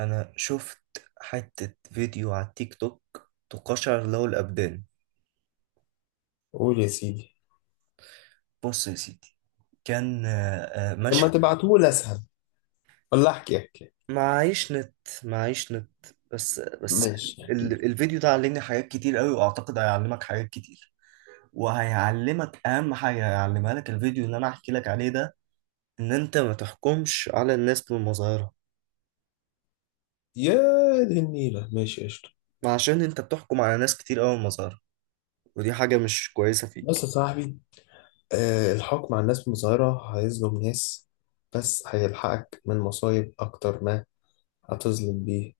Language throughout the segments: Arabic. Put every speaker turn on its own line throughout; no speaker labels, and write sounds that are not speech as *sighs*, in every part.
انا شفت حتة فيديو على التيك توك تقشعر له الابدان.
قول يا سيدي.
بص يا سيدي، كان
لما
مشهد.
تبعتهولي اسهل، ولا احكي.
معيش نت، معيش نت، بس.
ماشي احكي.
الفيديو ده علمني حاجات كتير قوي، واعتقد هيعلمك حاجات كتير، وهيعلمك اهم حاجة هيعلمها لك الفيديو اللي انا هحكي لك عليه ده، ان انت ما تحكمش على الناس بمظاهرها.
يا دي النيلة، ماشي قشطة.
عشان انت بتحكم على ناس كتير قوي بمظاهرها، ودي حاجة مش كويسة
بص يا
فيك.
صاحبي، آه الحكم على الناس من صغيرة هيظلم ناس، بس هيلحقك من مصايب أكتر ما هتظلم بيه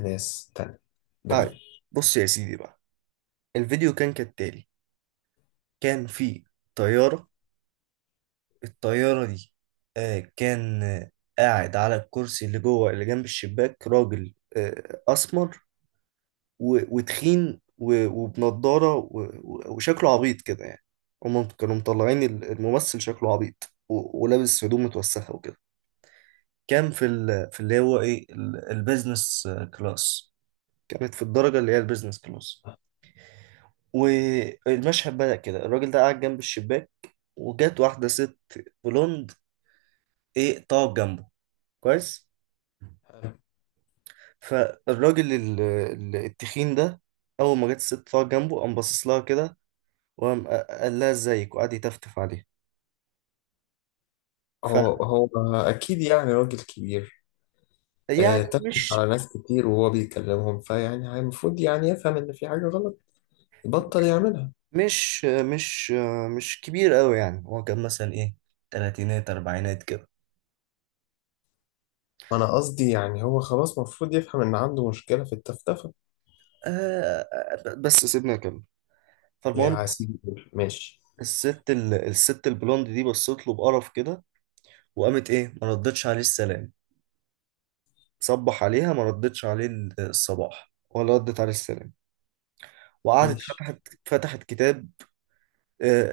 ناس تانية
طيب،
بريئة.
بص يا سيدي بقى، الفيديو كان كالتالي. كان في طيارة، الطيارة دي كان قاعد على الكرسي اللي جوه اللي جنب الشباك راجل أسمر وتخين وبنضارة وشكله عبيط كده يعني. هما كانوا مطلعين الممثل شكله عبيط ولابس هدوم متوسخة وكده. كان في اللي هو إيه البيزنس كلاس. كانت في الدرجة اللي هي البيزنس كلاس. والمشهد بدأ كده، الراجل ده قاعد جنب الشباك، وجات واحدة ست بلوند ايه طاق جنبه. كويس.
حلو.
فالراجل التخين ده اول ما جت الست طاق جنبه قام باصص لها كده، وقام قال لها ازيك وقعد يتفتف عليها.
هو أكيد يعني راجل كبير. آه
فيعني
تفتح
مش
على ناس كتير وهو بيكلمهم، فيعني هي المفروض يعني يفهم إن في حاجة غلط، يبطل يعملها.
مش مش مش كبير قوي، يعني هو كان مثلا ايه، تلاتينات اربعينات كده.
وأنا قصدي يعني هو خلاص المفروض يفهم إن عنده مشكلة في التفتفة.
آه، بس سيبنا اكمل. فالمهم،
يا سيدي ماشي.
الست الست البلوند دي بصت له بقرف كده، وقامت ايه ما ردتش عليه السلام، صبح عليها ما ردتش عليه الصباح ولا ردت عليه السلام، وقعدت
ماشي.
فتحت فتحت كتاب. آه،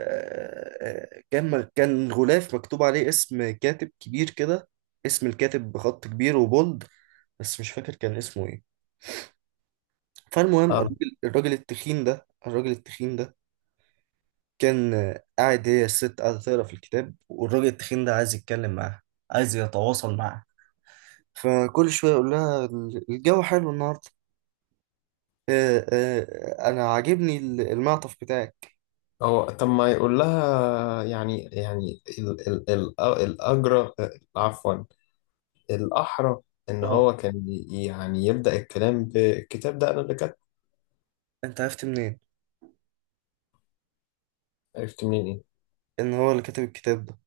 كان غلاف مكتوب عليه اسم كاتب كبير كده، اسم الكاتب بخط كبير وبولد، بس مش فاكر كان اسمه ايه. فالمهم
اه.
الراجل التخين ده كان قاعد، هي الست قاعدة تقرا في الكتاب والراجل التخين ده عايز يتكلم معاها، عايز يتواصل معاها. فكل شوية يقول لها الجو حلو النهاردة، أنا عاجبني المعطف بتاعك.
هو طب ما يقول لها، يعني يعني ال ال ال الأجرى عفوا الأحرى، إن
اه.
هو كان يعني يبدأ الكلام بالكتاب ده أنا اللي كاتبه.
أنت عرفت منين
عرفت منين إيه؟
إن هو اللي كاتب الكتاب ده؟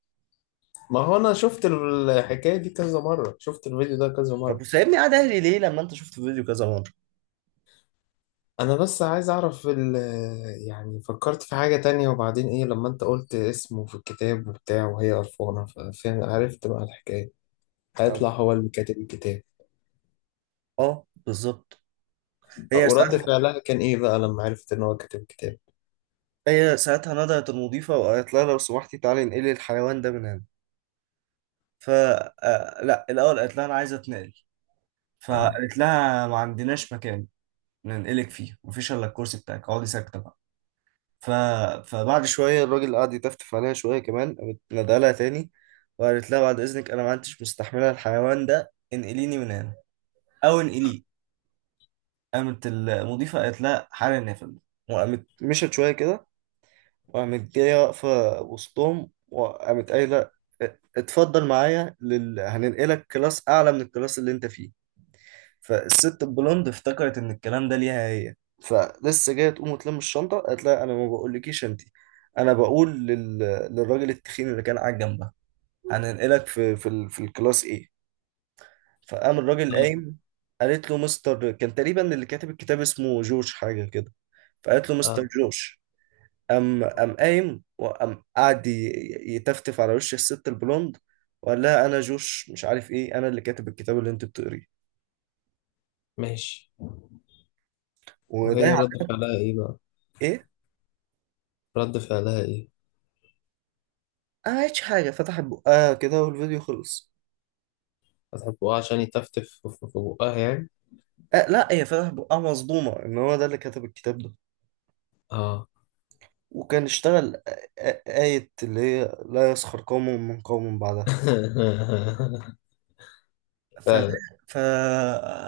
ما هو أنا شفت الحكاية دي كذا مرة، شفت الفيديو ده كذا
طب
مرة.
سايبني قاعد اهلي ليه لما انت شفت فيديو كذا مره؟
أنا بس عايز أعرف. يعني فكرت في حاجة تانية، وبعدين إيه لما أنت قلت اسمه في الكتاب وبتاع وهي قرفانة فعرفت بقى الحكاية. هيطلع
طب
هو اللي كاتب الكتاب.
اه بالظبط. هي
ورد
ساعتها
فعلها كان ايه بقى لما عرفت ان هو كاتب كتاب؟
هي ساعتها نادت المضيفه وقالت لها لو سمحتي تعالي انقلي الحيوان ده من هنا. ف لا، الاول قالت لها انا عايزه اتنقل،
اه.
فقالت لها ما عندناش مكان ننقلك فيه، مفيش الا الكرسي بتاعك اقعدي ساكته بقى. ف... فبعد شويه الراجل قعد يتفتف عليها شويه كمان، قامت نادالها تاني وقالت لها بعد اذنك انا ما عدتش مستحمله الحيوان ده، انقليني من هنا او انقليه. قامت المضيفة قالت لها حالا نافل، وقامت مشت شوية كده، وقامت جاية واقفة وسطهم وقامت قايلة اتفضل معايا هننقلك كلاس أعلى من الكلاس اللي أنت فيه. فالست البلوند افتكرت إن الكلام ده ليها هي، فلسه جاية تقوم وتلم الشنطة، قالت لها أنا ما بقولكيش أنتي، أنا بقول للراجل التخين اللي كان قاعد جنبها، هننقلك في الكلاس إيه. فقام الراجل
اه.
قايم. قالت له مستر، كان تقريبا اللي كاتب الكتاب اسمه جورج حاجة كده، فقالت له مستر
اه.
جورج. قام قام قايم وقام قعد ي- يتفتف على وش الست البلوند، وقال لها انا جوش مش عارف ايه انا اللي كاتب الكتاب اللي انت بتقريه.
ماشي.
وده
وهي
يعني
رد فعلها ايه بقى؟
ايه،
رد فعلها ايه؟
ما عملتش حاجه، فتحت بقها كده والفيديو خلص.
فتح بقها عشان يتفتف في بقها يعني؟
آه لا، هي فتحت بقها مصدومه ان هو ده اللي كتب الكتاب ده.
اه.
وكان اشتغل آية اللي هي لا يسخر قوم من قوم بعدها.
*laughs*
فده
فعلا.
ف...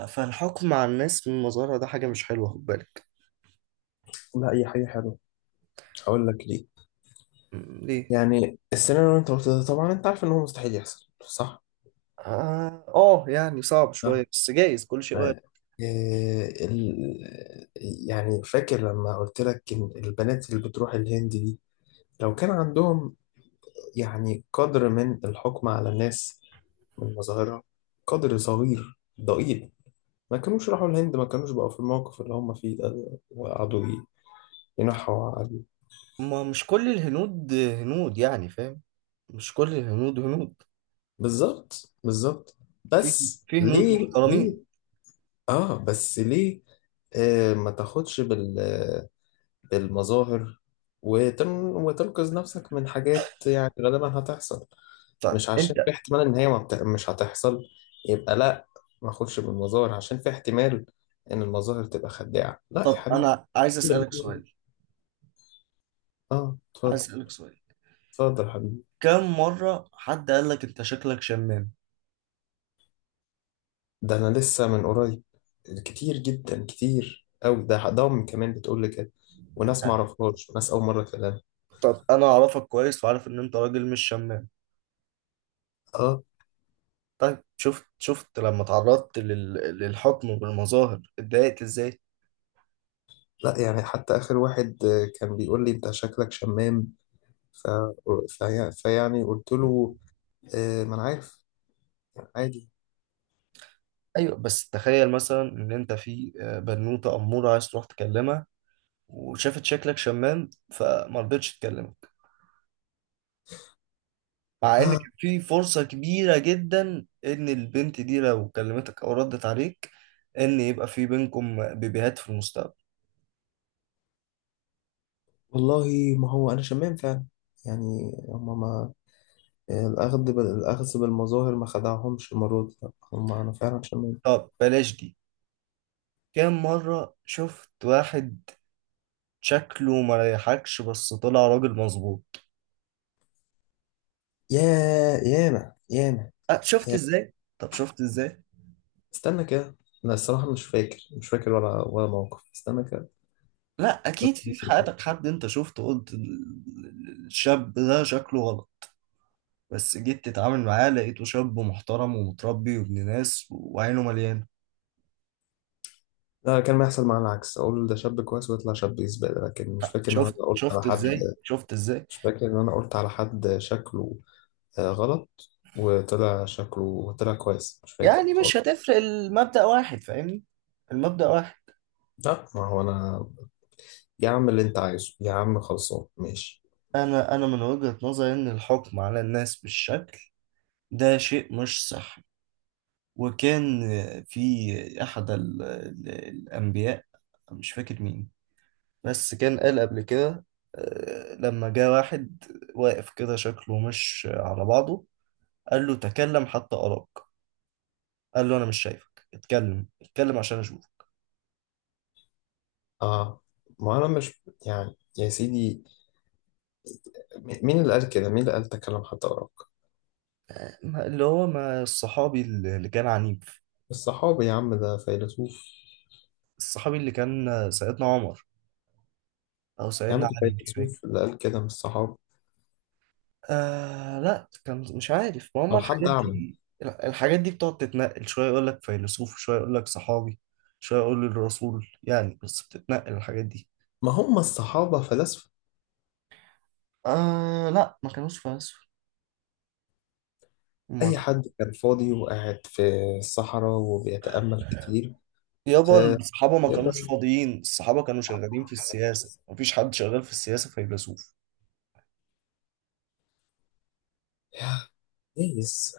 فالحكم على الناس من مظهرها ده حاجة مش حلوة، خد بالك.
لا هي حاجة حلوة، هقول لك ليه.
ليه؟
يعني السيناريو اللي انت قلته ده طبعا انت عارف ان هو مستحيل يحصل، صح؟
اه، يعني صعب
اه.
شوية بس جايز، كل شيء وارد.
آه. إيه يعني فاكر لما قلت لك إن البنات اللي بتروح الهند دي، لو كان عندهم يعني قدر من الحكم على الناس من مظاهرها، قدر صغير ضئيل، ما كانوش راحوا الهند، ما كانوش بقوا في الموقف اللي هم فيه ده وقعدوا ينحوا عليه.
ما مش كل الهنود هنود، يعني فاهم، مش كل الهنود هنود.
بالظبط بالظبط.
في
بس
في هنود
ليه؟
محترمين.
اه بس ليه. آه ما تاخدش بال بالمظاهر، وتن... وتنقذ نفسك من حاجات يعني غالبا هتحصل.
طيب
مش عشان في
انت،
احتمال ان هي ما بت... مش هتحصل، يبقى لا ما اخدش بالمظاهر. عشان في احتمال ان المظاهر تبقى خداعة، لا يا
طب
حبيبي.
انا عايز اسألك
بالمظاهر.
سؤال،
اه
عايز
اتفضل.
اسألك سؤال،
اتفضل يا حبيبي.
كم مرة حد قال لك انت شكلك شمام؟
ده انا لسه من قريب كتير جدا، كتير قوي ده ضم كمان بتقول لي كده، وناس ما اعرفهاش وناس اول مره اكلمها.
طب انا اعرفك كويس وعارف ان انت راجل مش شمام.
اه.
طيب شفت، شفت لما تعرضت للحكم بالمظاهر اتضايقت ازاي؟
لا يعني حتى اخر واحد كان بيقول لي انت شكلك شمام، ف... فيعني قلت له آه ما انا عارف، يعني عادي.
ايوه بس تخيل مثلا ان انت في بنوتة امورة عايز تروح تكلمها، وشافت شكلك شمام فما رضتش تكلمك، مع ان كان
*sighs*
في فرصة كبيرة جدا ان البنت دي لو كلمتك او ردت عليك ان يبقى في بينكم بيبيهات في المستقبل.
والله ما هو انا شمام فعلا. يعني هما ما الاخذ بالمظاهر ما خدعهمش المره دي، لأ، هما انا فعلا شمام.
طب بلاش دي، كام مرة شفت واحد شكله ما ريحكش بس طلع راجل مظبوط؟
يا يانا.
شفت
يانا.
ازاي؟ طب شفت ازاي؟
استنى كده. انا الصراحه مش فاكر ولا موقف، استنى كده.
لا اكيد، في حياتك حد انت شفته قلت الشاب ده شكله غلط، بس جيت تتعامل معاه لقيته شاب محترم ومتربي وابن ناس وعينه مليانة.
لا كان بيحصل معايا العكس، اقول ده شاب كويس ويطلع شاب زباله، لكن مش فاكر ان انا
شفت،
قلت على
شفت
حد.
ازاي؟ شفت ازاي؟
مش فاكر ان انا قلت على حد شكله غلط وطلع شكله طلع كويس، مش فاكر
يعني مش
خالص.
هتفرق، المبدأ واحد، فاهمني، المبدأ واحد.
لا ما هو انا، يا عم اللي انت عايزه يا عم خلصان ماشي.
انا من وجهة نظري ان الحكم على الناس بالشكل ده شيء مش صح. وكان في احد الانبياء، مش فاكر مين، بس كان قال قبل كده، لما جه واحد واقف كده شكله مش على بعضه، قال له تكلم حتى أراك، قال له انا مش شايفك، اتكلم اتكلم عشان اشوفك.
اه ما انا مش يعني يا سيدي، مين اللي قال كده؟ مين اللي قال تكلم حتى أراك؟
اللي هو ما الصحابي اللي كان عنيف،
الصحابي يا عم ده فيلسوف.
الصحابي اللي كان سيدنا عمر او
يا عم
سيدنا
ده
علي، مش فاكر.
فيلسوف اللي قال كده من الصحابة؟
آه لا كان مش عارف، ما هم
لو حد
الحاجات
أعمى.
دي، الحاجات دي بتقعد تتنقل، شويه يقول لك فيلسوف، شويه يقول لك صحابي، شويه يقول لك الرسول يعني، بس بتتنقل الحاجات دي.
ما هم الصحابة فلاسفة،
آه لا ما كانوش فلاسفة، ما
أي
كانوا.
حد كان فاضي وقاعد في الصحراء وبيتأمل كتير.
يابا
آه
الصحابة ما
يقدر.
كانوش فاضيين، الصحابة كانوا شغالين في السياسة، مفيش حد شغال في السياسة فيلسوف.
يا. كويس.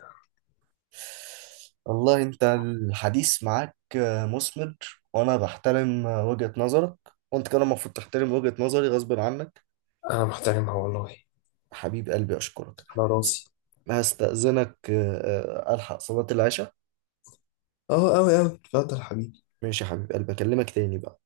والله انت الحديث معاك مثمر، وانا بحترم وجهة نظرك، وانت كمان المفروض تحترم وجهة نظري غصب عنك.
أنا محترمها والله.
حبيب قلبي اشكرك.
على
بس
راسي.
هستأذنك، الحق صلاة العشاء.
أه أوي أوي اتفضل حبيبي.
ماشي يا حبيب قلبي، اكلمك تاني بقى.